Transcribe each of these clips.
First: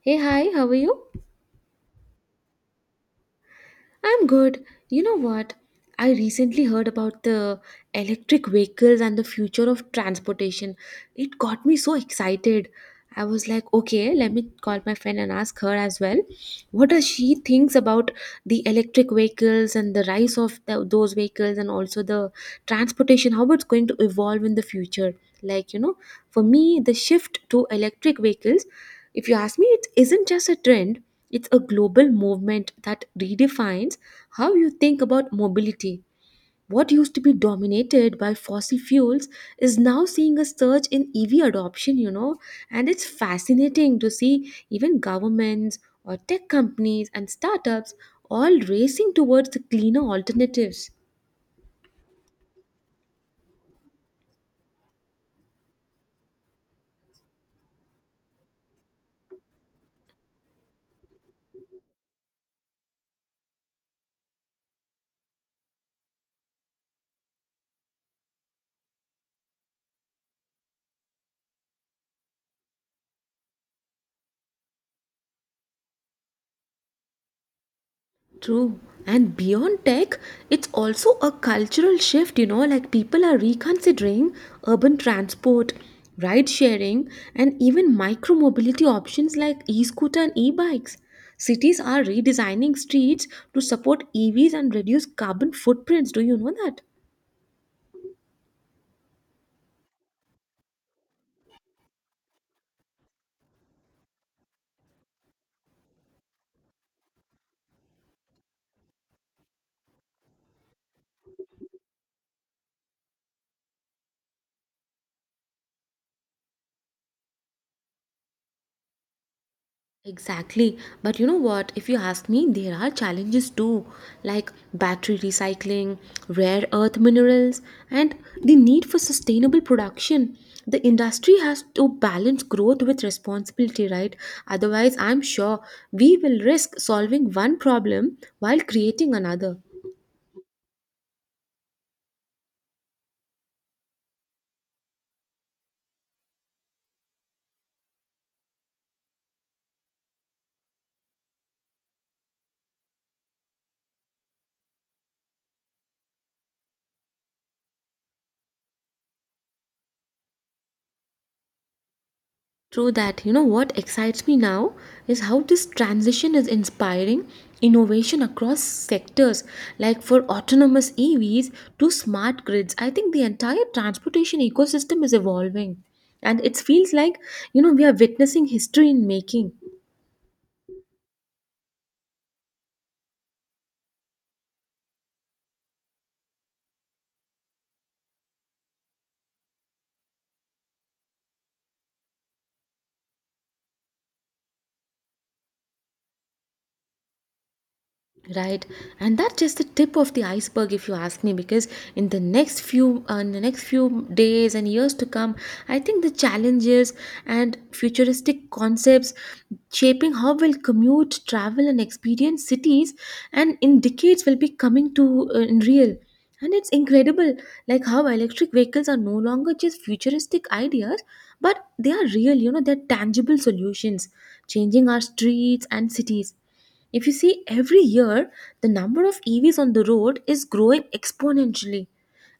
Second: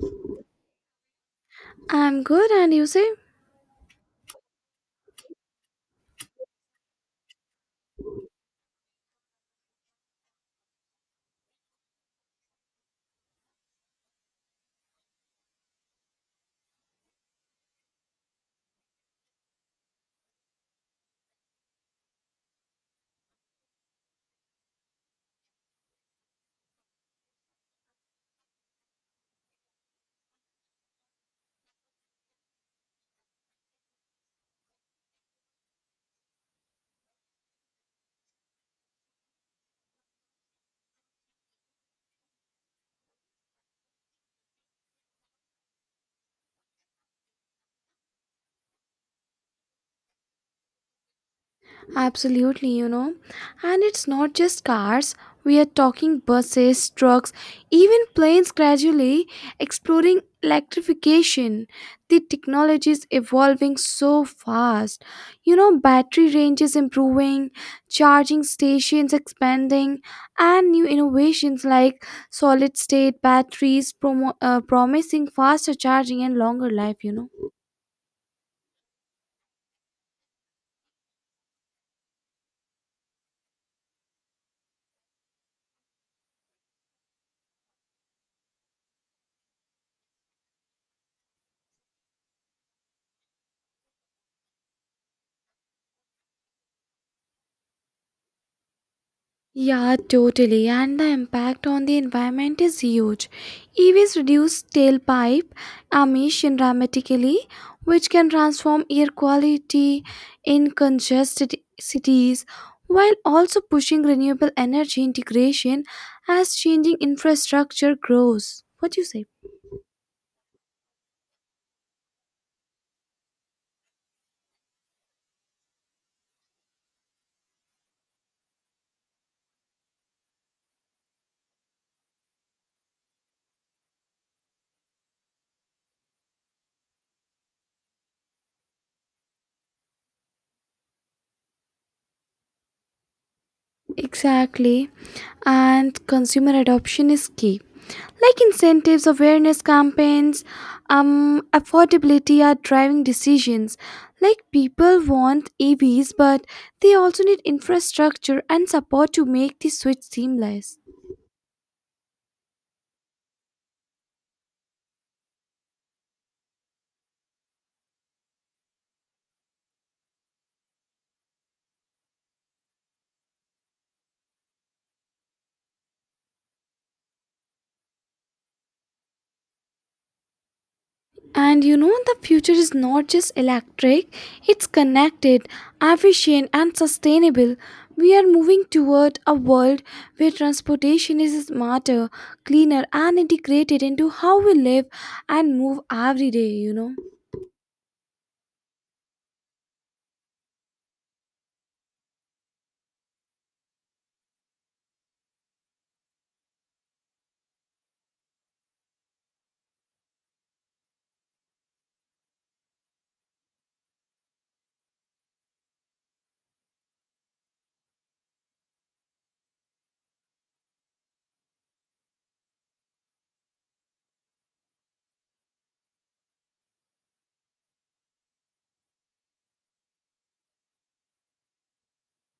Hey, hi, how are you? I'm good, and you say? I'm good. You know what? I recently heard about the electric vehicles and the future of transportation. It got me so excited. I was like, okay, let me call my friend and ask her as well what does she thinks about the electric vehicles and the rise of those vehicles and also the transportation, how it's going to evolve in the future. Like, you know, for me, the shift to electric vehicles, if you ask me, it isn't just a trend, it's a global movement that redefines how you think about mobility. What used to be dominated by fossil fuels is now seeing a surge in EV adoption, you know, and it's fascinating to see even governments or tech companies and startups all racing towards the cleaner alternatives. Absolutely, you know. And it's not just cars. We are talking buses, trucks, even planes gradually exploring electrification. The technology is evolving so fast. You know, battery range is improving, charging stations expanding, and new innovations like solid state batteries promising faster charging and longer life, you know. True. And beyond tech, it's also a cultural shift, you know, like people are reconsidering urban transport, ride sharing, and even micro mobility options like e scooter and e bikes. Cities are redesigning streets to support EVs and reduce carbon footprints. Do you know that? Yeah, totally. And the impact on the environment is huge. EVs reduce tailpipe emission dramatically, which can transform air quality in congested cities, while also pushing renewable energy integration as changing infrastructure grows. What do you say? Exactly. But you know what? If you ask me, there are challenges too, like battery recycling, rare earth minerals, and the need for sustainable production. The industry has to balance growth with responsibility, right? Otherwise, I'm sure we will risk solving one problem while creating another. Exactly. And consumer adoption is key, like incentives, awareness campaigns, affordability are driving decisions. Like people want EVs, but they also need infrastructure and support to make the switch seamless. True that. You know what excites me now is how this transition is inspiring innovation across sectors, like for autonomous EVs to smart grids. I think the entire transportation ecosystem is evolving, and it feels like, you know, we are witnessing history in making. And you know, the future is not just electric, it's connected, efficient, and sustainable. We are moving toward a world where transportation is smarter, cleaner, and integrated into how we live and move every day, you know. Right, and that's just the tip of the iceberg, if you ask me, because in the next few days and years to come, I think the challenges and futuristic concepts shaping how we'll commute, travel, and experience cities, and in decades will be coming to in real. And it's incredible, like how electric vehicles are no longer just futuristic ideas, but they are real. You know, they're tangible solutions, changing our streets and cities. If you see, every year the number of EVs on the road is growing exponentially,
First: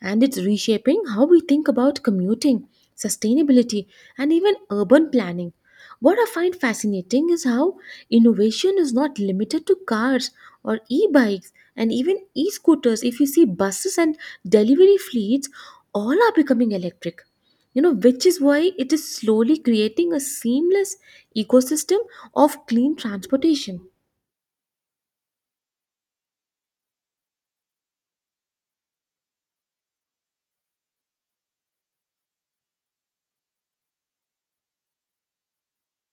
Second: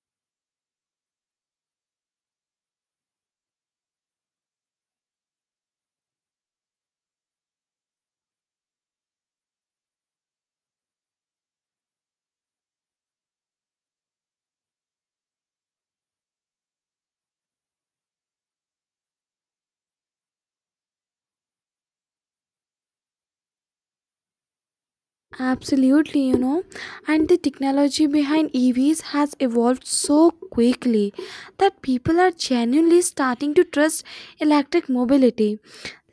and it's reshaping how we think about commuting, sustainability, and even urban planning. What I find fascinating is how innovation is not limited to cars or e bikes and even e scooters. If you see buses and delivery fleets, all are becoming electric. You know, which is why it is slowly creating a seamless ecosystem of clean transportation. Absolutely, you know, and the technology behind EVs has evolved so quickly that people are genuinely starting to trust electric mobility.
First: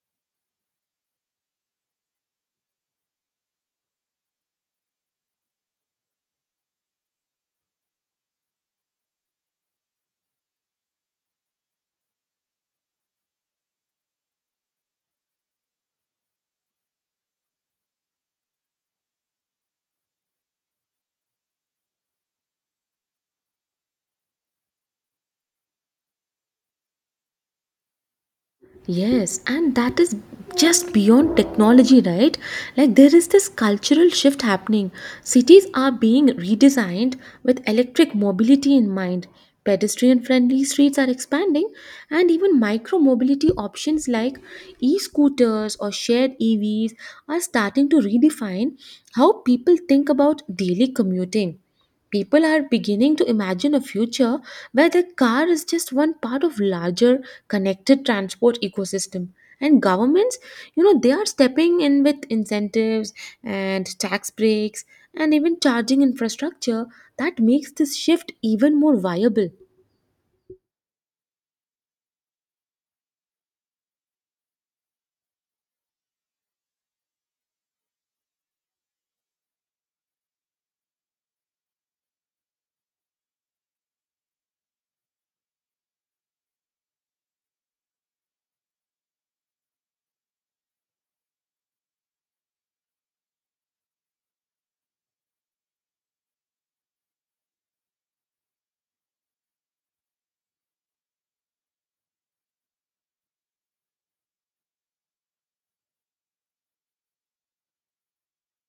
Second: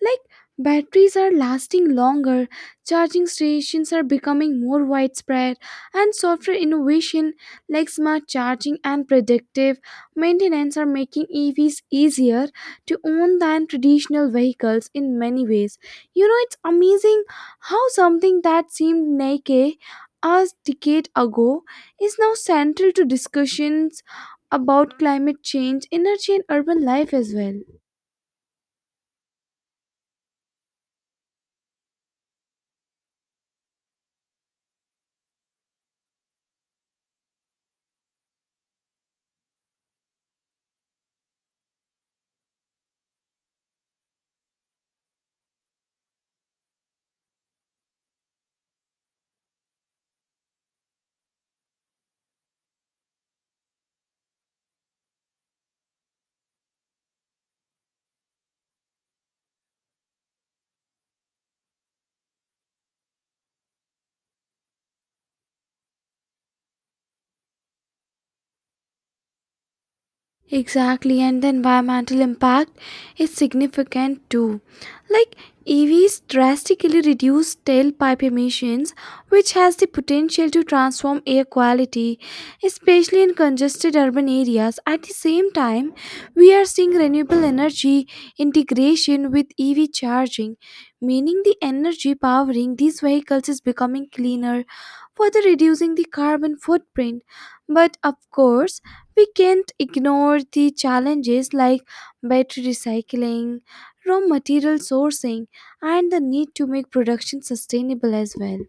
Like, batteries are lasting longer, charging stations are becoming more widespread, and software innovation like smart charging and predictive maintenance are making EVs easier to own than traditional vehicles in many ways. You know, it's amazing how something that seemed naked a decade ago is now central to discussions about climate change, energy, and urban life as well. Yes, and that is just beyond technology, right? Like there is this cultural shift happening. Cities are being redesigned with electric mobility in mind. Pedestrian friendly streets are expanding, and even micro mobility options like e scooters or shared EVs are starting to redefine how people think about daily commuting. People are beginning to imagine a future where the car is just one part of larger connected transport ecosystem, and governments, you know, they are stepping in with incentives and tax breaks and even charging infrastructure that makes this shift even more viable, Exactly, and the environmental impact is significant too. Like, EVs drastically reduce tailpipe emissions, which has the potential to transform air quality, especially in congested urban areas. At the same time, we are seeing renewable energy integration with EV charging, meaning the energy powering these vehicles is becoming cleaner, further reducing the carbon footprint. But of course, we can't ignore the challenges like battery recycling, raw material sourcing, and the need to make production sustainable as well.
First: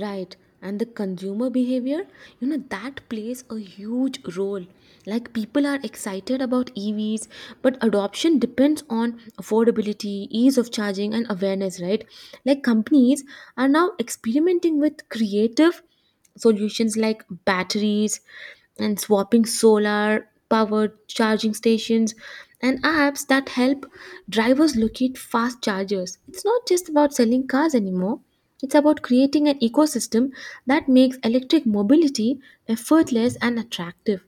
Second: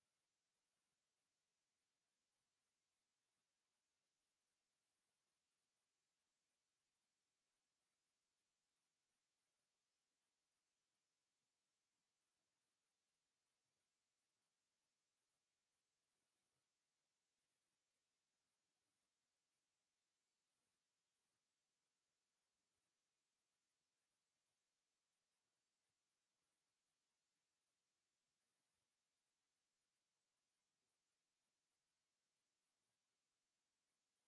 right? And the consumer behavior, you know, that plays a huge role. Like people are excited about EVs, but adoption depends on affordability, ease of charging, and awareness, right? Like companies are now experimenting with creative solutions like batteries and swapping solar powered charging stations and apps that help drivers locate fast chargers. It's not just about selling cars anymore. It's about creating an ecosystem that makes electric mobility effortless and attractive.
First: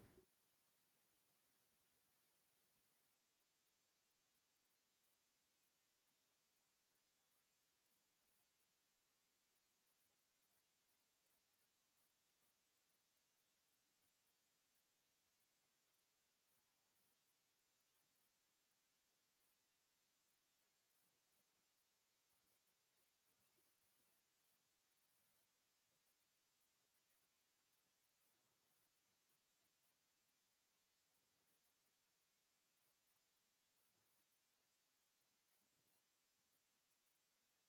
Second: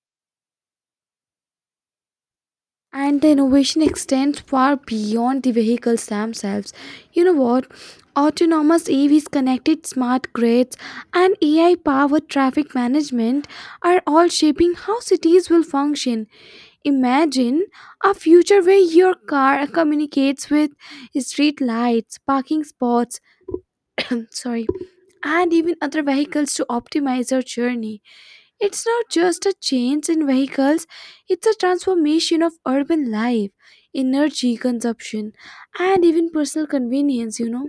And the innovation extends far beyond the vehicles themselves. You know what? Autonomous EVs, connected smart grids, and AI powered traffic management are all shaping how cities will function. Imagine a future where your car communicates with street lights, parking spots, sorry, and even other vehicles to optimize your journey. It's not just a change in vehicles, it's a transformation of urban life, energy consumption, and even personal convenience, you know.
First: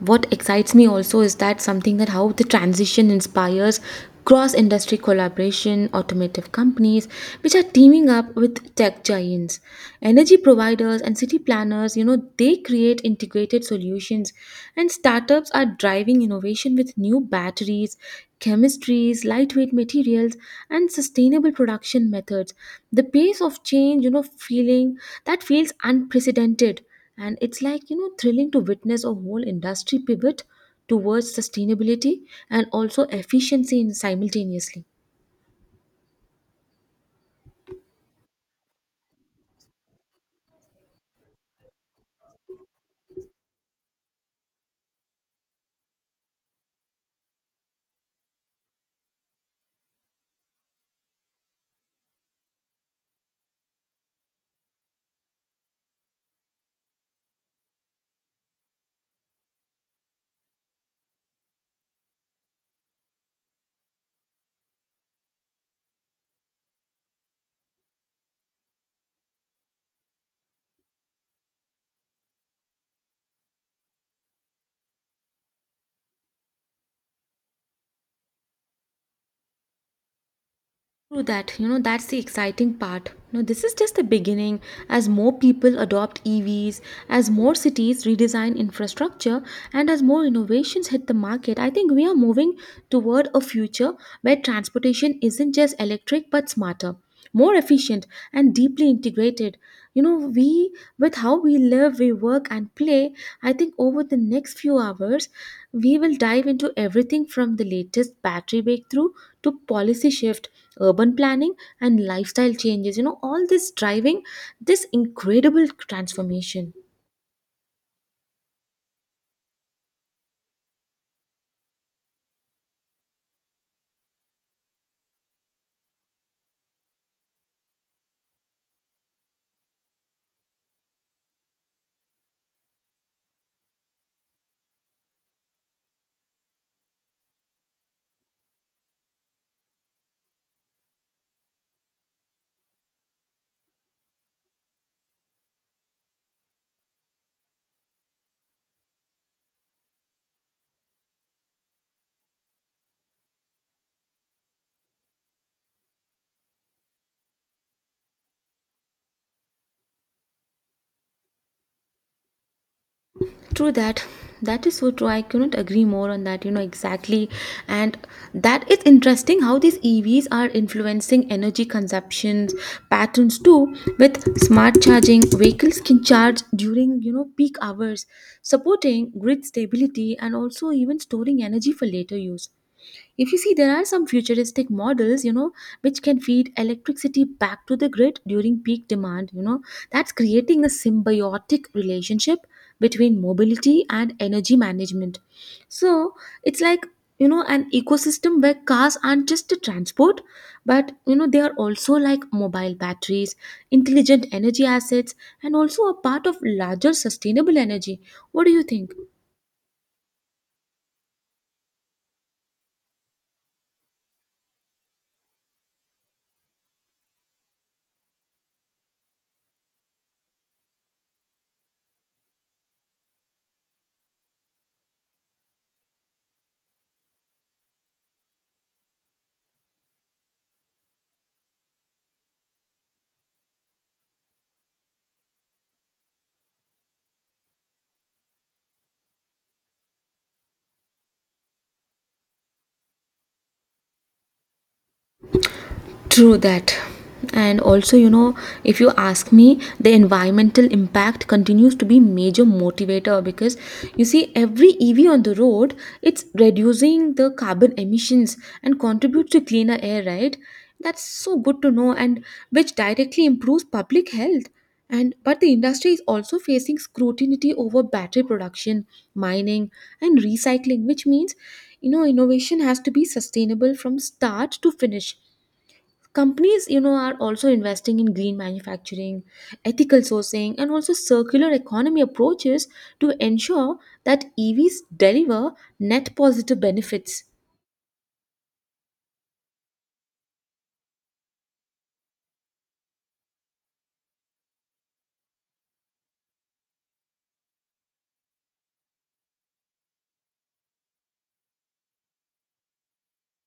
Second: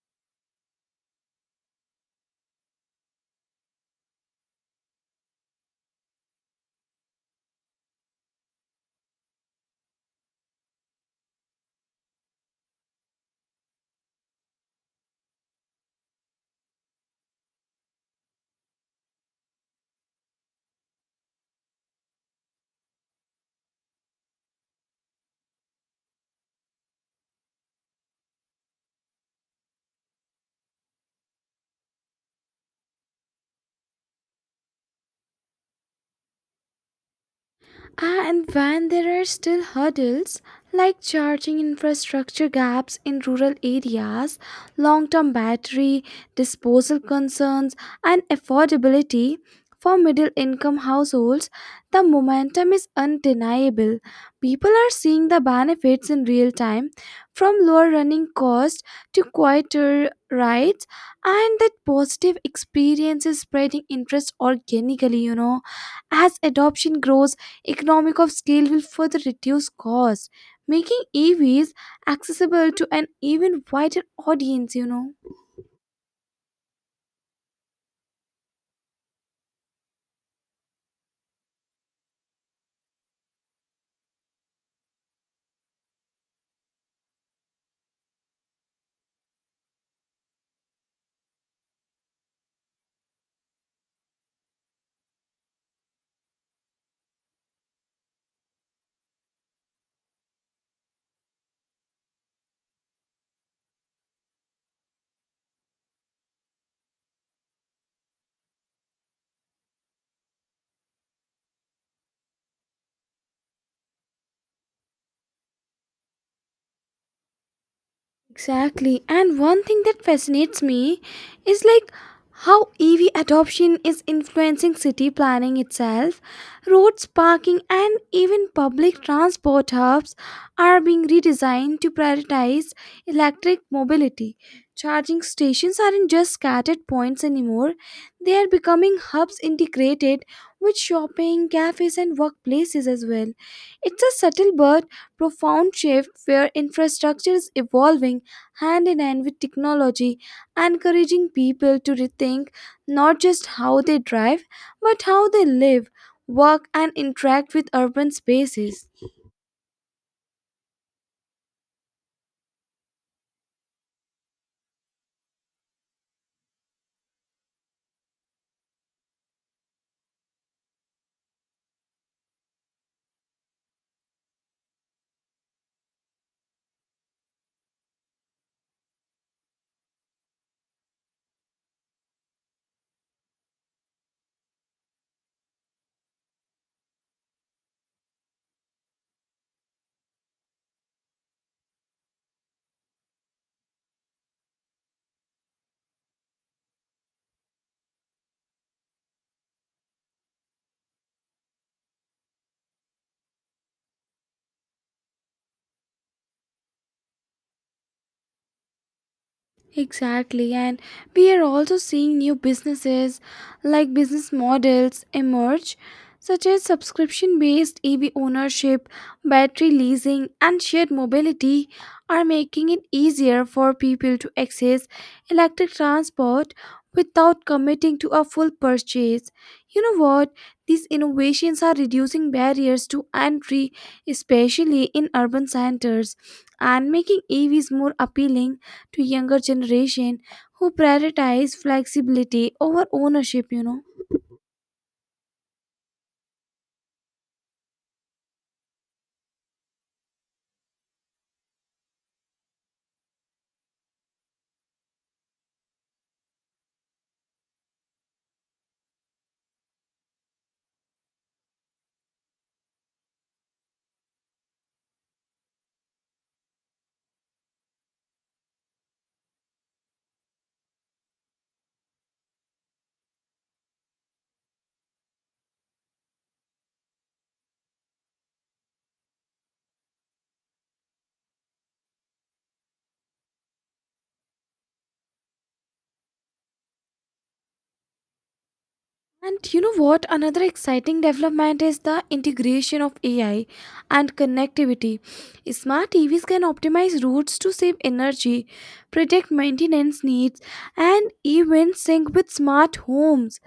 What excites me also is that something that how the transition inspires cross industry collaboration, automotive companies which are teaming up with tech giants, energy providers, and city planners. You know, they create integrated solutions, and startups are driving innovation with new batteries, chemistries, lightweight materials, and sustainable production methods. The pace of change, you know, feeling that feels unprecedented, and it's like, you know, thrilling to witness a whole industry pivot towards sustainability and also efficiency in simultaneously. Ah, and when there are still hurdles like charging infrastructure gaps in rural areas, long term battery, disposal concerns, and affordability for middle income households, the momentum is undeniable. People are seeing the benefits in real time from lower running costs to quieter rides, and that positive experience is spreading interest organically, you know, as adoption grows economic of scale will further reduce cost, making EVs accessible to an even wider audience, you know. True that, you know, that's the exciting part. No, this is just the beginning. As more people adopt EVs, as more cities redesign infrastructure, and as more innovations hit the market, I think we are moving toward a future where transportation isn't just electric but smarter, more efficient, and deeply integrated. You know, with how we live, we work, and play, I think over the next few hours, we will dive into everything from the latest battery breakthrough to policy shift, urban planning, and lifestyle changes, you know, all this driving this incredible transformation. Exactly. And one thing that fascinates me is like how EV adoption is influencing city planning itself. Roads, parking, and even public transport hubs are being redesigned to prioritize electric mobility. Charging stations aren't just scattered points anymore, they are becoming hubs integrated with shopping, cafes, and workplaces as well. It's a subtle but profound shift where infrastructure is evolving hand in hand with technology, encouraging people to rethink not just how they drive, but how they live, work, and interact with urban spaces. True that. That is so true. I couldn't agree more on that, you know. Exactly. And that is interesting how these EVs are influencing energy consumptions patterns too. With smart charging, vehicles can charge during, you know, peak hours, supporting grid stability and also even storing energy for later use. If you see, there are some futuristic models, you know, which can feed electricity back to the grid during peak demand, you know, that's creating a symbiotic relationship between mobility and energy management. So it's like, you know, an ecosystem where cars aren't just a transport, but, you know, they are also like mobile batteries, intelligent energy assets, and also a part of larger sustainable energy. What do you think? Exactly, and we are also seeing new businesses, like, business models emerge, such as subscription based EV ownership, battery leasing, and shared mobility, are making it easier for people to access electric transport without committing to a full purchase. You know what? These innovations are reducing barriers to entry, especially in urban centers, and making EVs more appealing to younger generation who prioritize flexibility over ownership, you know. True that. And also, you know, if you ask me, the environmental impact continues to be major motivator because you see every EV on the road, it's reducing the carbon emissions and contributes to cleaner air, right? That's so good to know. And which directly improves public health. And but the industry is also facing scrutiny over battery production, mining, and recycling, which means, you know, innovation has to be sustainable from start to finish. Companies, you know, are also investing in green manufacturing, ethical sourcing, and also circular economy approaches to ensure that EVs deliver net positive benefits. And you know what? Another exciting development is the integration of AI and connectivity. Smart TVs can optimize routes to save energy, predict maintenance needs, and even sync with smart homes.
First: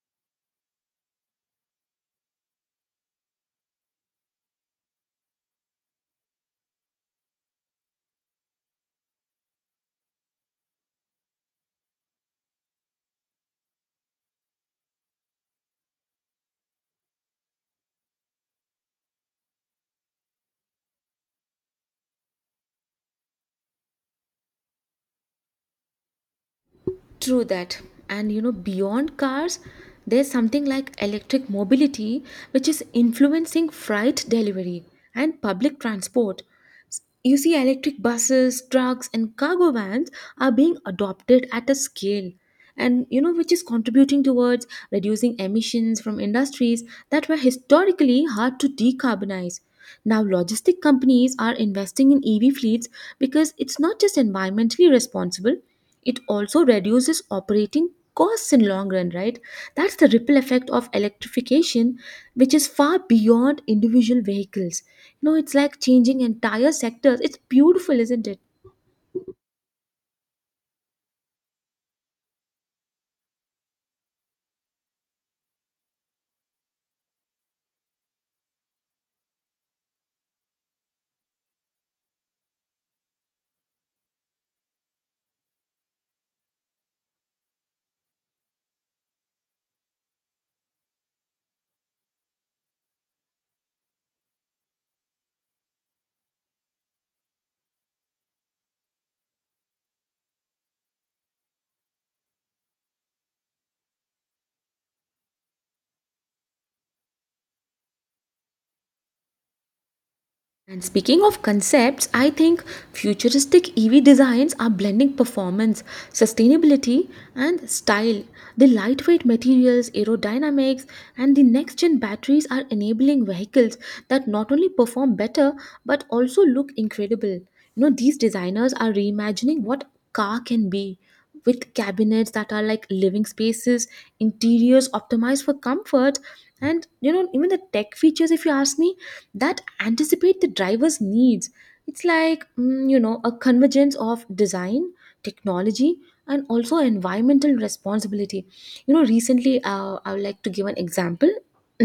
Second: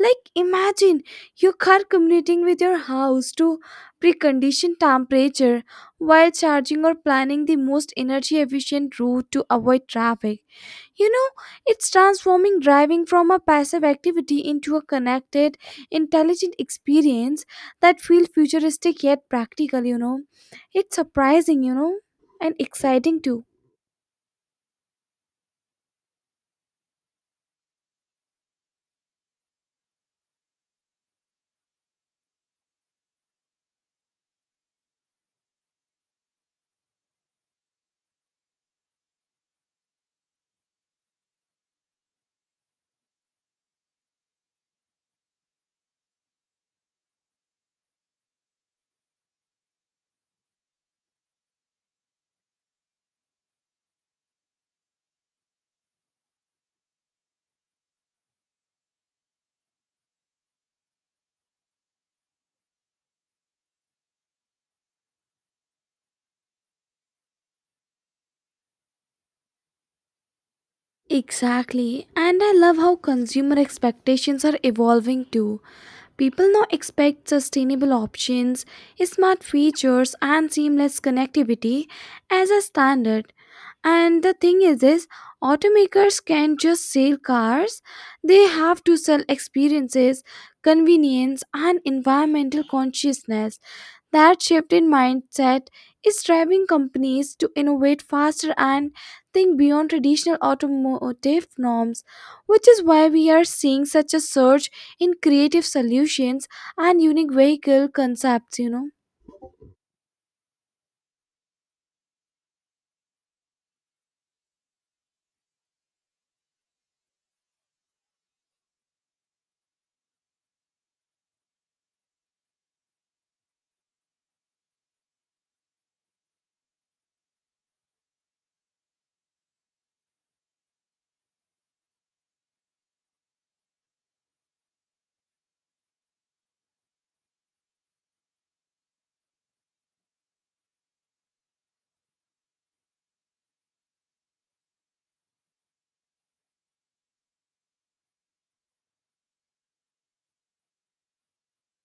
Like, imagine your car communicating with your house to precondition temperature while charging or planning the most energy efficient route to avoid traffic. You know, it's transforming driving from a passive activity into a connected, intelligent experience that feels futuristic yet practical, you know. It's surprising, you know, and exciting too. True that. And you know, beyond cars, there's something like electric mobility, which is influencing freight delivery and public transport. You see, electric buses, trucks, and cargo vans are being adopted at a scale, and you know, which is contributing towards reducing emissions from industries that were historically hard to decarbonize. Now, logistic companies are investing in EV fleets because it's not just environmentally responsible, it also reduces operating costs in long run, right? That's the ripple effect of electrification, which is far beyond individual vehicles. You know, it's like changing entire sectors. It's beautiful, isn't it? Exactly. And I love how consumer expectations are evolving too. People now expect sustainable options, smart features, and seamless connectivity as a standard. And the thing is this, automakers can't just sell cars. They have to sell experiences, convenience and environmental consciousness. That shift in mindset is driving companies to innovate faster and think beyond traditional automotive norms, which is why we are seeing such a surge in creative solutions and unique vehicle concepts, you know. And speaking of concepts, I think futuristic EV designs are blending performance, sustainability, and style. The lightweight materials, aerodynamics, and the next gen batteries are enabling vehicles that not only perform better but also look incredible. You know, these designers are reimagining what car can be with cabinets that are like living spaces, interiors optimized for comfort, and you know, even the tech features, if you ask me, that anticipate the driver's needs. It's like, you know, a convergence of design, technology, and also environmental responsibility. You know, recently I would like to give an example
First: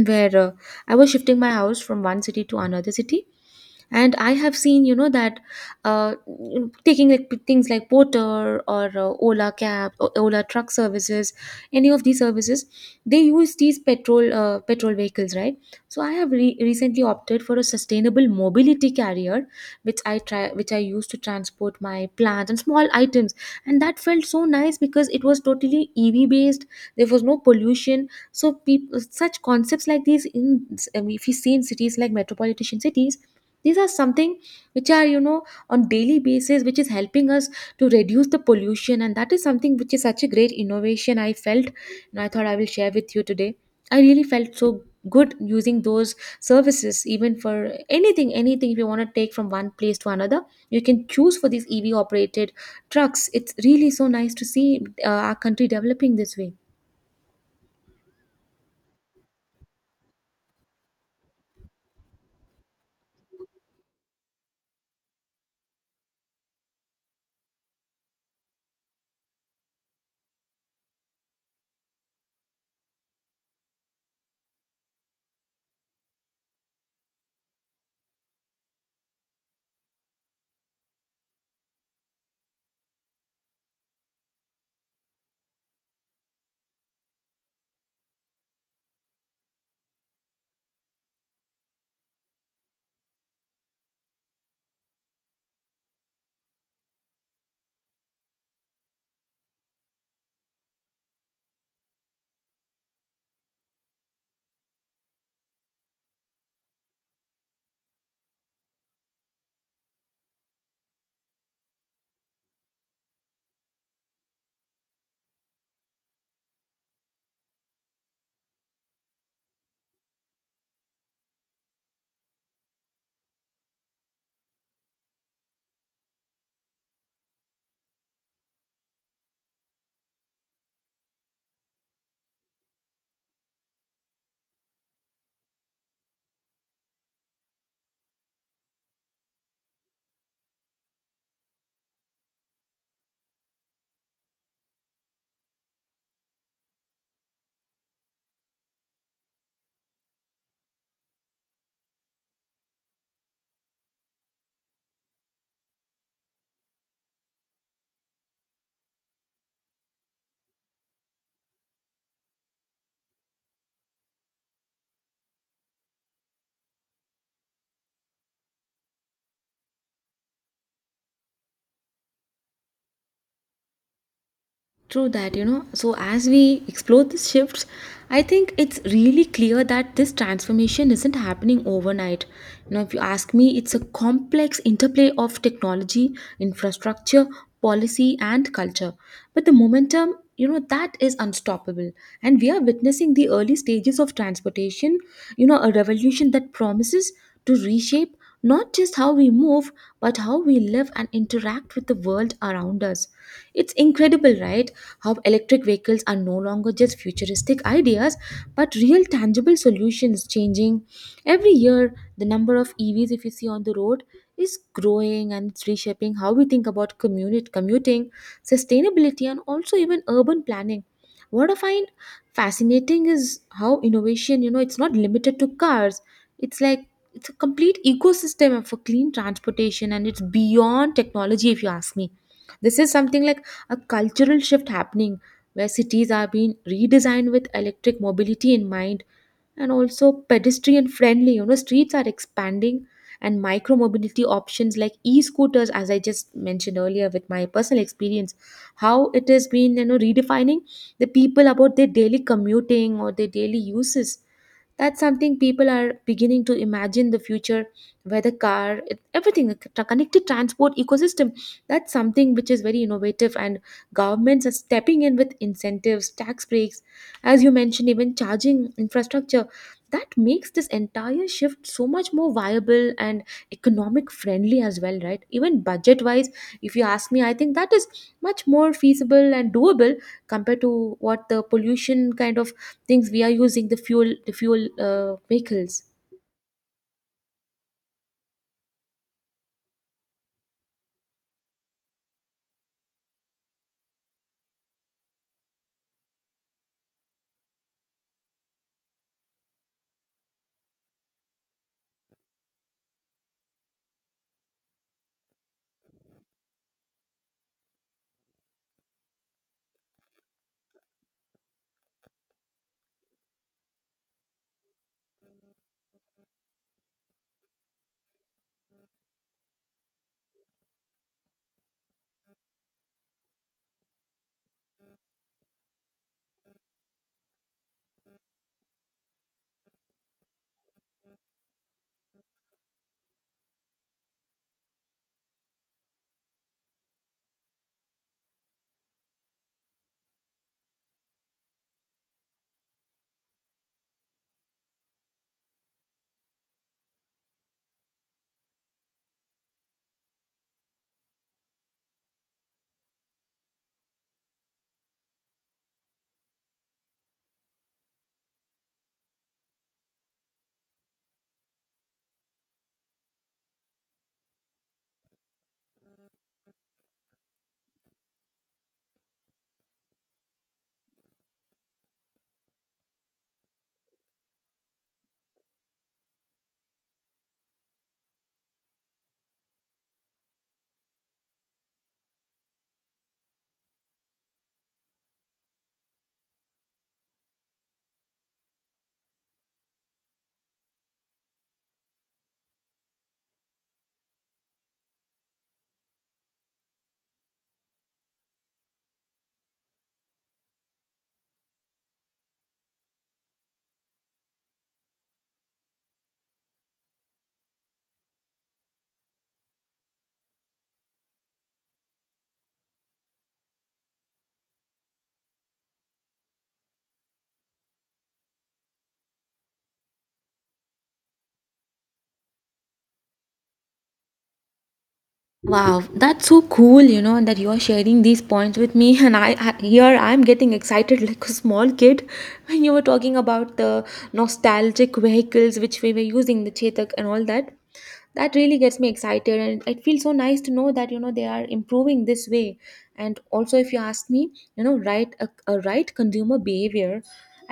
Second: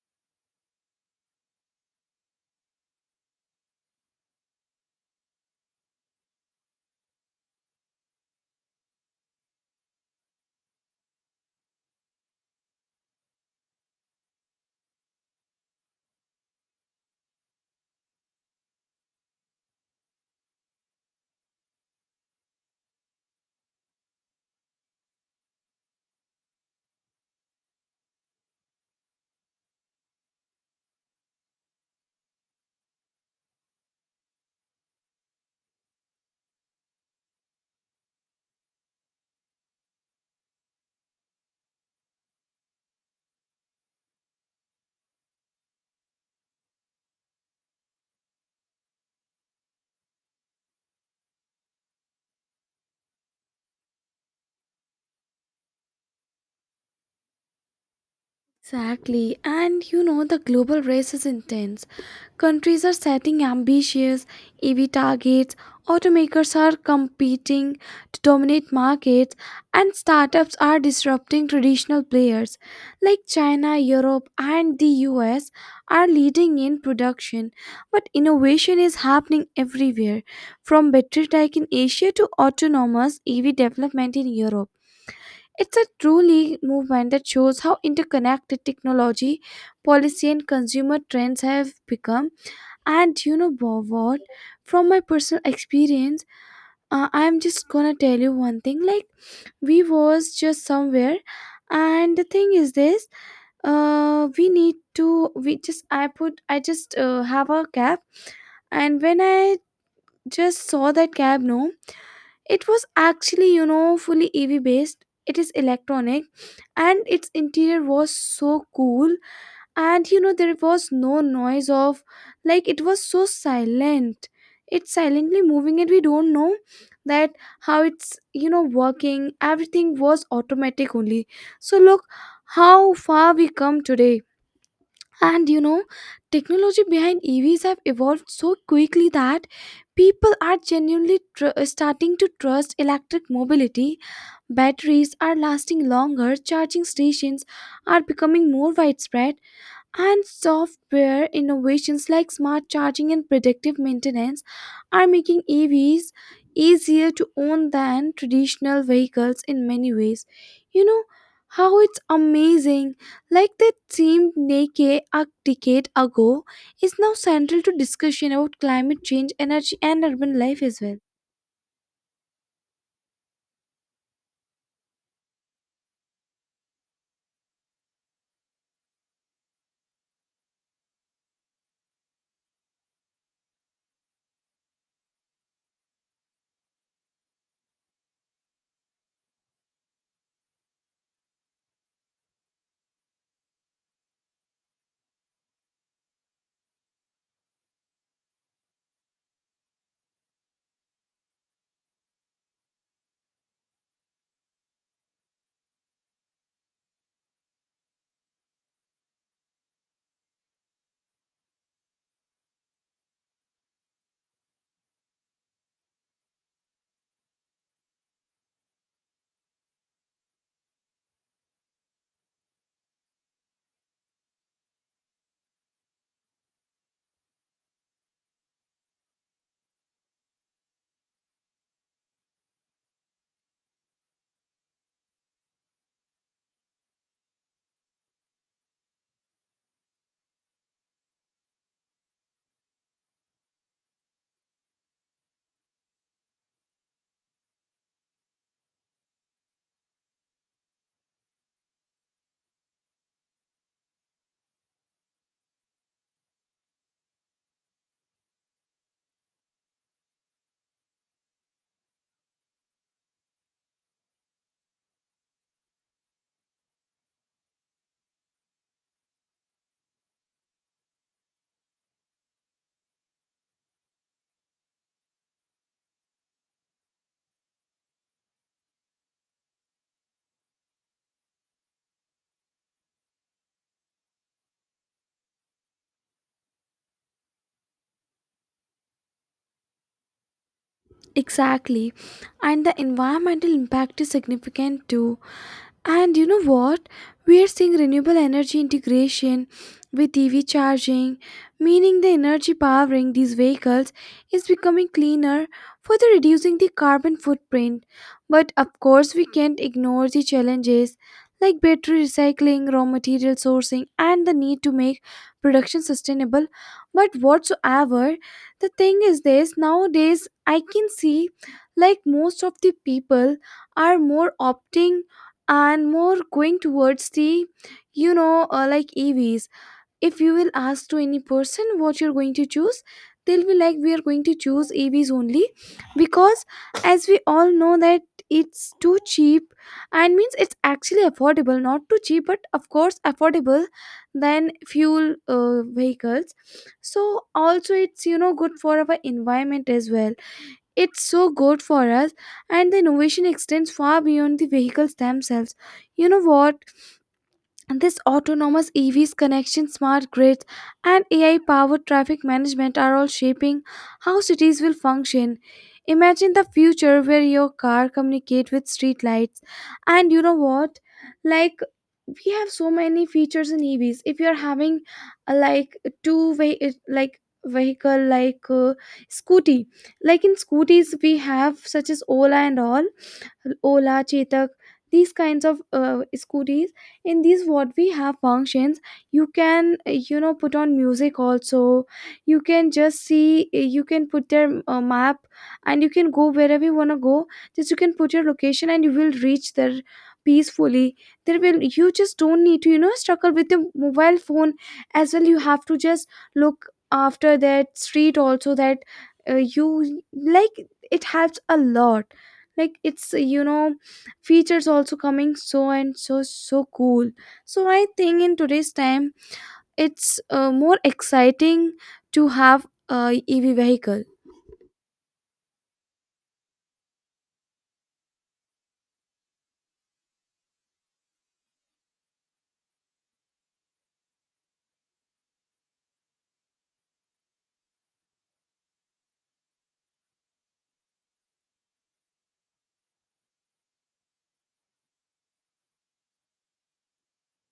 where I was shifting my house from one city to another city, and I have seen, you know, that uh, taking like things like Porter or Ola cab or Ola truck services, any of these services, they use these petrol vehicles, right? So I have recently opted for a sustainable mobility carrier which I use to transport my plants and small items, and that felt so nice because it was totally EV based. There was no pollution. So people such concepts like these in, I mean, if you see in cities like metropolitan cities, these are something which are, you know, on daily basis which is helping us to reduce the pollution, and that is something which is such a great innovation I felt, and I thought I will share with you today. I really felt so good using those services. Even for anything, if you want to take from one place to another, you can choose for these EV operated trucks. It's really so nice to see our country developing this way. Exactly. And you know, the global race is intense. Countries are setting ambitious EV targets, automakers are competing to dominate markets, and startups are disrupting traditional players. Like China, Europe, and the US are leading in production, but innovation is happening everywhere, from battery tech in Asia to autonomous EV development in Europe. It's a truly movement that shows how interconnected technology, policy, and consumer trends have become. And you know, what? From my personal experience, I'm just gonna tell you one thing. Like, we was just somewhere, and the thing is this: we need to. We just I put I just have a cab, and when I just saw that cab, no, it was actually, you know, fully EV based. It is electronic and its interior was so cool. And you know, there was no noise of, like, it was so silent. It's silently moving, and we don't know that how it's, you know, working. Everything was automatic only. So, look how far we come today, and you know, technology behind EVs have evolved so quickly that people are starting to trust electric mobility. Batteries are lasting longer, charging stations are becoming more widespread, and software innovations like smart charging and predictive maintenance are making EVs easier to own than traditional vehicles in many ways. You know, how it's amazing, like that seemed naked a decade ago, is now central to discussion about climate change, energy, and urban life as well. True that, you know. So, as we explore these shifts, I think it's really clear that this transformation isn't happening overnight. You know, if you ask me, it's a complex interplay of technology, infrastructure, policy, and culture. But the momentum, you know, that is unstoppable. And we are witnessing the early stages of transportation, you know, a revolution that promises to reshape not just how we move, but how we live and interact with the world around us. It's incredible, right? How electric vehicles are no longer just futuristic ideas but real tangible solutions changing every year. The number of EVs, if you see, on the road is growing, and it's reshaping how we think about commuting, sustainability, and also even urban planning. What I find fascinating is how innovation, it's not limited to cars. It's like it's a complete ecosystem for clean transportation, and it's beyond technology, if you ask me. This is something like a cultural shift happening where cities are being redesigned with electric mobility in mind, and also pedestrian friendly, streets are expanding, and micro mobility options like e-scooters, as I just mentioned earlier with my personal experience, how it has been, redefining the people about their daily commuting or their daily uses. That's something people are beginning to imagine: the future where the car, everything, connected transport ecosystem. That's something which is very innovative, and governments are stepping in with incentives, tax breaks, as you mentioned, even charging infrastructure. That makes this entire shift so much more viable and economic friendly as well, right? Even budget wise, if you ask me, I think that is much more feasible and doable compared to what the pollution kind of things we are using, the fuel, vehicles. Exactly. And the environmental impact is significant too. And you know what? We are seeing renewable energy integration with EV charging, meaning the energy powering these vehicles is becoming cleaner, further reducing the carbon footprint. But of course, we can't ignore the challenges like battery recycling, raw material sourcing, and the need to make production sustainable. But whatsoever, the thing is this, nowadays I can see like most of the people are more opting and more going towards the, you know, like, EVs. If you will ask to any person what you're going to choose, they'll be like, we are going to choose EVs only, because as we all know that it's too cheap, and means it's actually affordable, not too cheap, but of course affordable than fuel vehicles. So also it's, you know, good for our environment as well. It's so good for us. And the innovation extends far beyond the vehicles themselves. You know what? And this autonomous EVs connection, smart grids, and AI powered traffic management are all shaping how cities will function. Imagine the future where your car communicates with street lights. And you know what? Like, we have so many features in EVs. If you are having a, like, two way, like, vehicle, like, scooty, like, in scooties we have such as ola and all, Ola, Chetak, these kinds of scooters. In these, what we have functions, you can, you know, put on music also. You can just see, you can put their map, and you can go wherever you wanna go. Just you can put your location, and you will reach there peacefully. There will, you just don't need to, you know, struggle with the mobile phone as well. You have to just look after that street also, that you, like, it helps a lot, like, it's, you know, features also coming so and so, so cool. So I think in today's time, it's more exciting to have a EV vehicle. Wow, that's so cool, you know, and that you're sharing these points with me and I here I'm getting excited like a small kid. When you were talking about the nostalgic vehicles which we were using, the Chetak and all that, that really gets me excited, and it feels so nice to know that, you know, they are improving this way. And also, if you ask me, you know, right, a right consumer behavior,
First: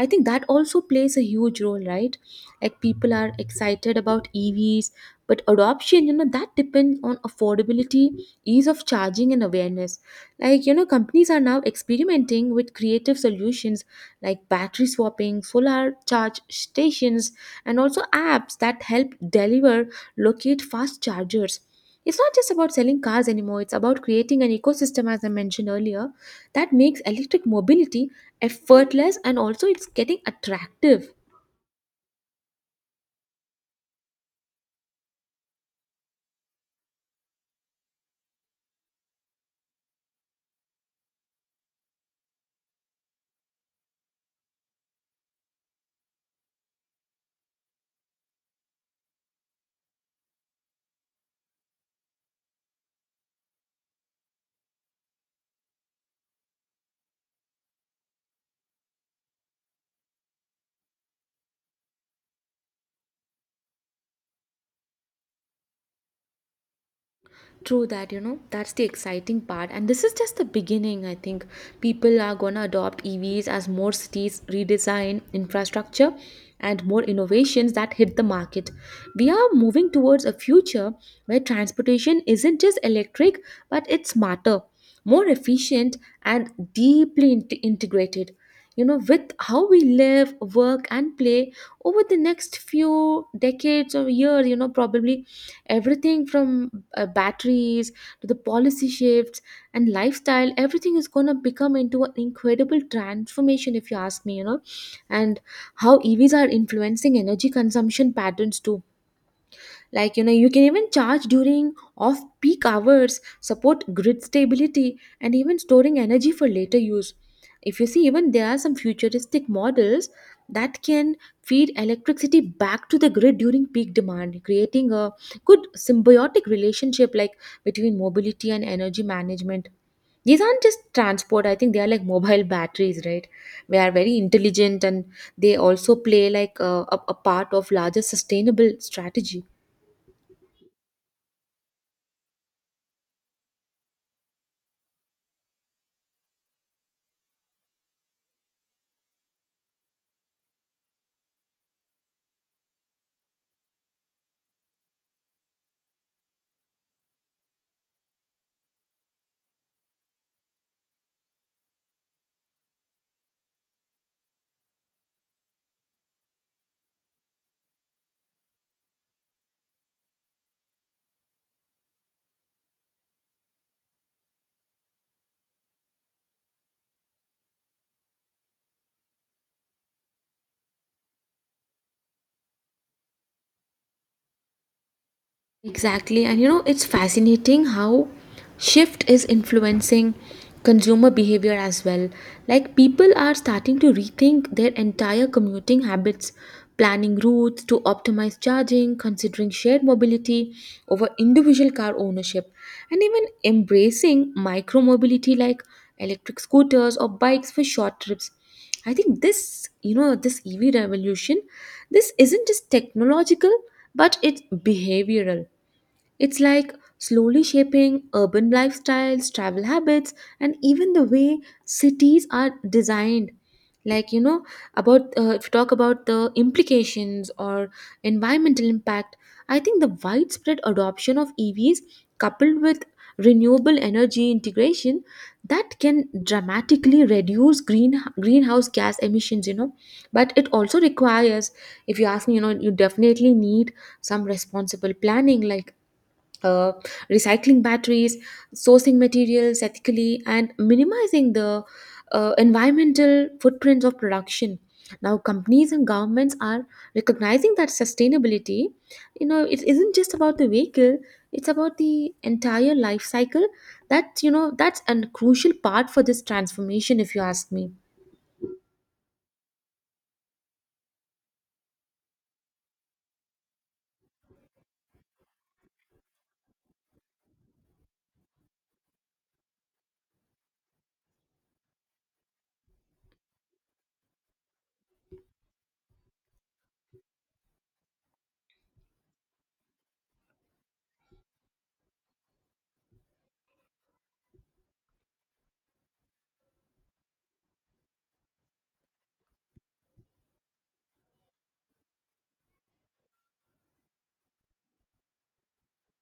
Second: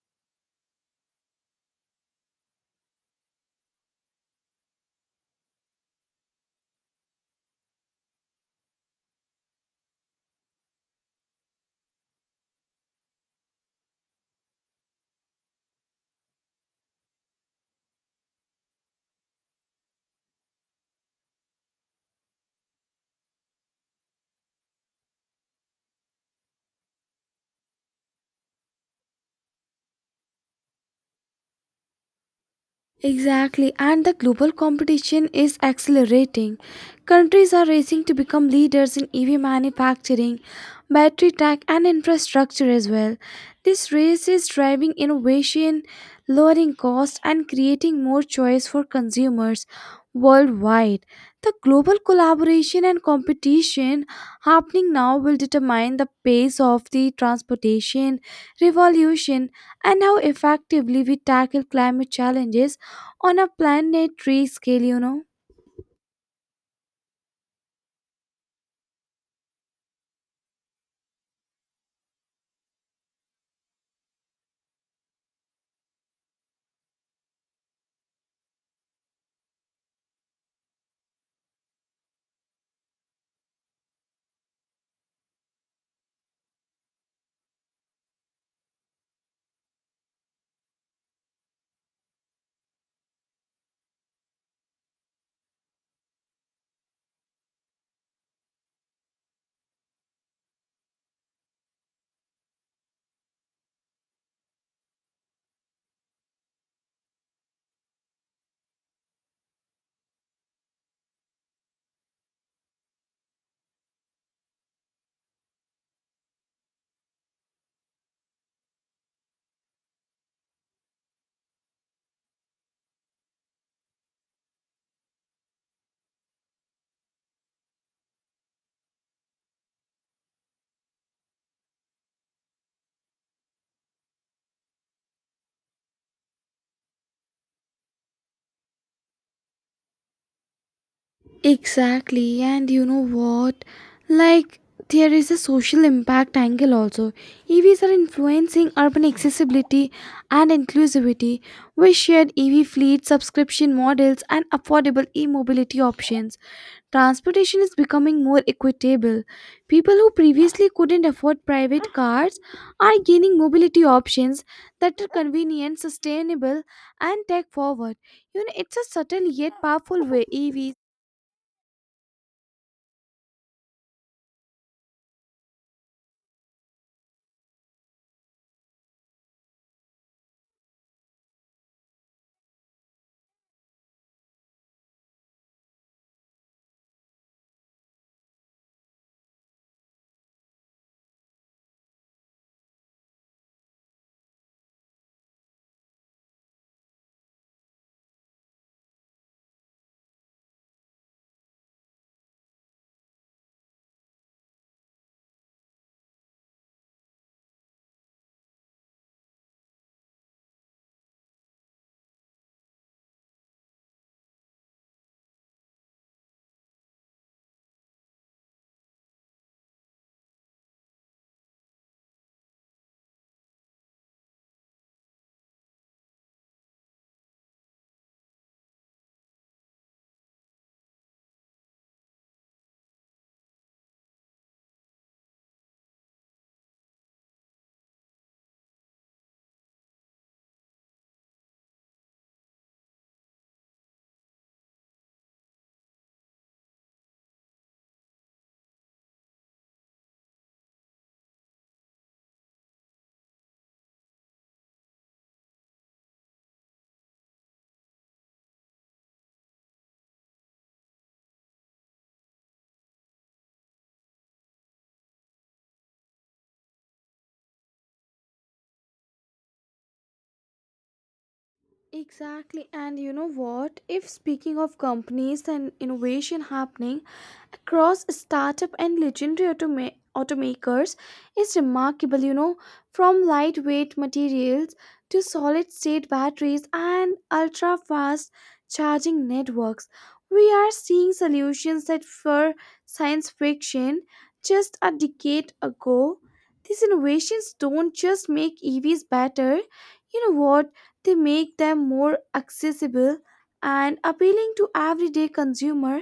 I think that also plays a huge role, right? Like, people are excited about EVs, but adoption, you know, that depends on affordability, ease of charging, and awareness. Like, you know, companies are now experimenting with creative solutions like battery swapping, solar charge stations, and also apps that help deliver, locate fast chargers. It's not just about selling cars anymore, it's about creating an ecosystem, as I mentioned earlier, that makes electric mobility effortless, and also it's getting attractive. Exactly, and the global competition is accelerating. Countries are racing to become leaders in EV manufacturing, battery tech, and infrastructure as well. This race is driving innovation, lowering costs, and creating more choice for consumers worldwide. The global collaboration and competition happening now will determine the pace of the transportation revolution and how effectively we tackle climate challenges on a planetary scale, you know. True that, you know, that's the exciting part. And this is just the beginning, I think. People are gonna adopt EVs as more cities redesign infrastructure and more innovations that hit the market. We are moving towards a future where transportation isn't just electric, but it's smarter, more efficient, and deeply integrated. You know, with how we live, work, and play over the next few decades or years, you know, probably everything from batteries to the policy shifts and lifestyle, everything is going to become into an incredible transformation, if you ask me, you know. And how EVs are influencing energy consumption patterns too. Like, you know, you can even charge during off peak hours, support grid stability, and even storing energy for later use. If you see, even there are some futuristic models that can feed electricity back to the grid during peak demand, creating a good symbiotic relationship, like, between mobility and energy management. These aren't just transport, I think they are like mobile batteries, right? They are very intelligent, and they also play like a part of larger sustainable strategy. Exactly, and you know what? Like, there is a social impact angle also. EVs are influencing urban accessibility and inclusivity with shared EV fleet subscription models and affordable e mobility options. Transportation is becoming more equitable. People who previously couldn't afford private cars are gaining mobility options that are convenient, sustainable, and tech forward. You know, it's a subtle yet powerful way EVs. Exactly, and you know, it's fascinating how shift is influencing consumer behavior as well. Like, people are starting to rethink their entire commuting habits, planning routes to optimize charging, considering shared mobility over individual car ownership, and even embracing micro mobility like electric scooters or bikes for short trips. I think this, you know, this EV revolution, this isn't just technological, but it's behavioral. It's like slowly shaping urban lifestyles, travel habits, and even the way cities are designed. Like, you know, about if you talk about the implications or environmental impact, I think the widespread adoption of EVs coupled with renewable energy integration, that can dramatically reduce greenhouse gas emissions, you know. But it also requires, if you ask me, you know, you definitely need some responsible planning, like, uh, recycling batteries, sourcing materials ethically, and minimizing the environmental footprints of production. Now, companies and governments are recognizing that sustainability, you know, it isn't just about the vehicle; it's about the entire life cycle. That, you know, that's a crucial part for this transformation, if you ask me. Exactly. And you know what? If speaking of companies and innovation happening, across startup and legendary automakers is remarkable, you know, from lightweight materials to solid state batteries and ultra fast charging networks. We are seeing solutions that were science fiction just a decade ago. These innovations don't just make EVs better, you know what? They make them more accessible and appealing to everyday consumer,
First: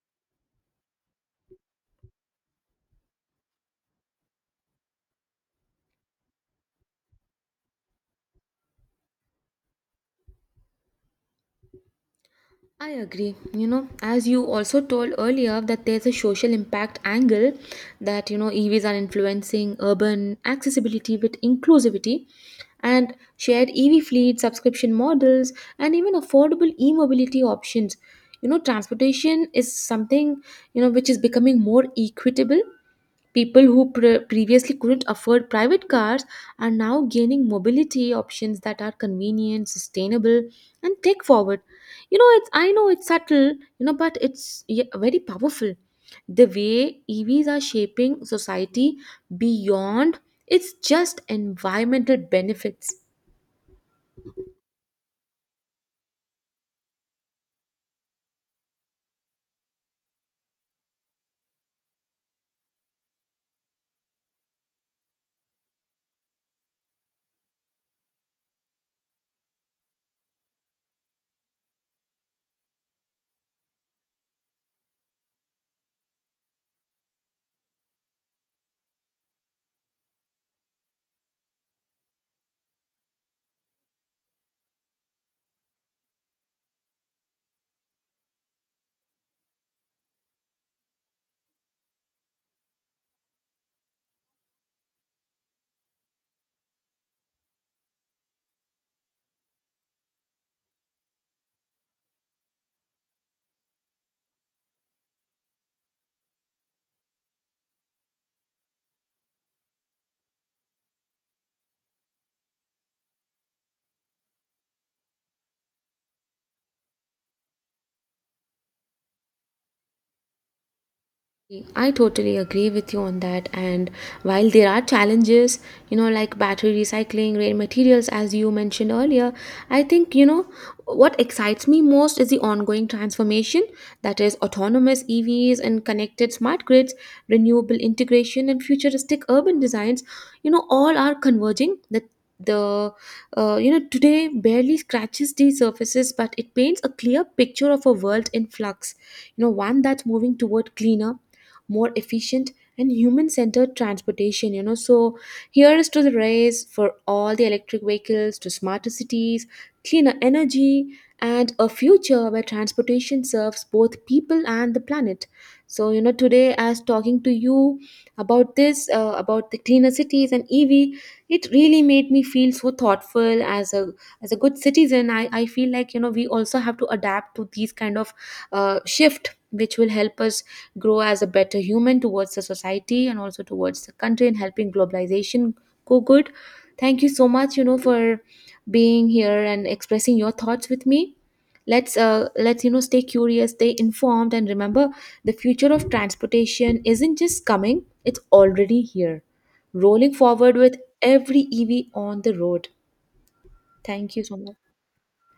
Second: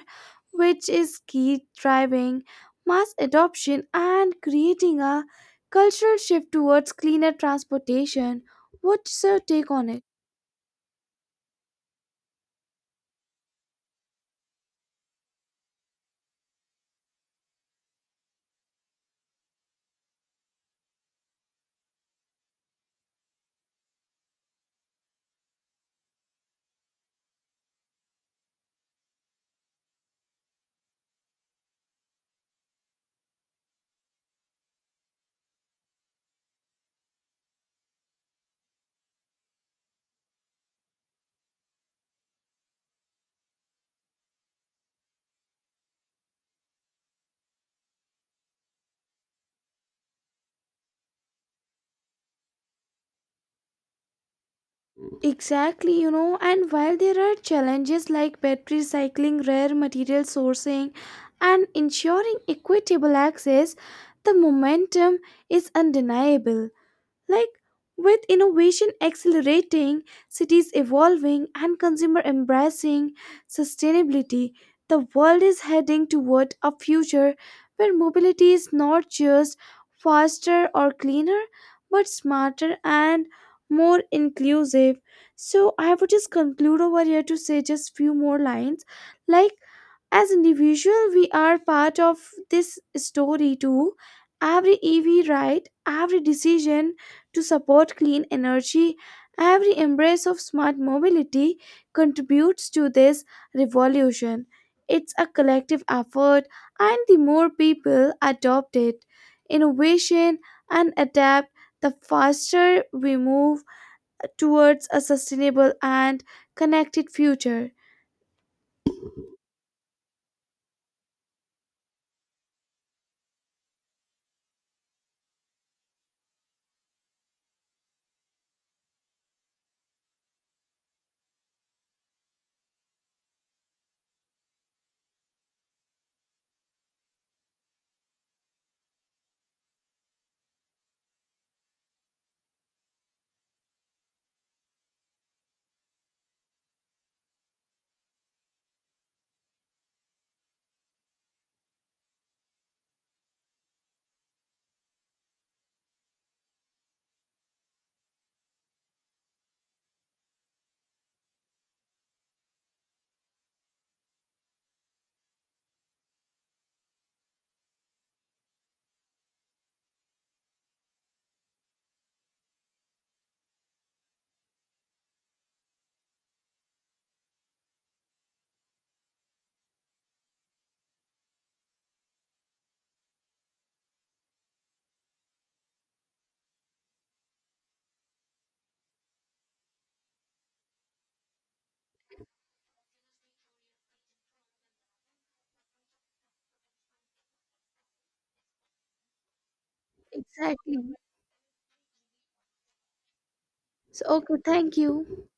which is key driving mass adoption and creating a cultural shift towards cleaner transportation. What's your take on it? I agree. You know, as you also told earlier, that there's a social impact angle that, you know, EVs are influencing urban accessibility with inclusivity and shared EV fleet, subscription models, and even affordable e mobility options. You know, transportation is something, you know, which is becoming more equitable. People who previously couldn't afford private cars are now gaining mobility options that are convenient, sustainable, and tech forward. You know, it's, I know it's subtle, you know, but it's, yeah, very powerful, the way EVs are shaping society beyond its just environmental benefits. Exactly, you know, and while there are challenges like battery recycling, rare material sourcing, and ensuring equitable access, the momentum is undeniable. Like, with innovation accelerating, cities evolving, and consumer embracing sustainability, the world is heading toward a future where mobility is not just faster or cleaner, but smarter and more inclusive. So I would just conclude over here to say just few more lines. Like, as individual we are part of this story too, every EV ride, every decision to support clean energy. Every embrace of smart mobility contributes to this revolution. It's a collective effort, and the more people adopt it, innovation, and adapt, the faster we move towards a sustainable and connected future. I totally agree with you on that. And while there are challenges, you know, like battery recycling, rare materials, as you mentioned earlier, I think, you know, what excites me most is the ongoing transformation, that is, autonomous EVs and connected smart grids, renewable integration, and futuristic urban designs, you know, all are converging. The You know, today barely scratches the surfaces, but it paints a clear picture of a world in flux, you know, one that's moving toward cleaner, more efficient, and human centered transportation, you know. So here is to the race for all the electric vehicles, to smarter cities, cleaner energy, and a future where transportation serves both people and the planet. So, you know, today, as talking to you about this about the cleaner cities and EV, it really made me feel so thoughtful. As a as a good citizen, I feel like, you know, we also have to adapt to these kind of shift, which will help us grow as a better human towards the society and also towards the country, and helping globalization go good. Thank you so much, you know, for being here and expressing your thoughts with me. Let's, you know, stay curious, stay informed, and remember: the future of transportation isn't just coming; it's already here, rolling forward with Exactly. every EV on the road. So, Thank you okay, so much. thank you.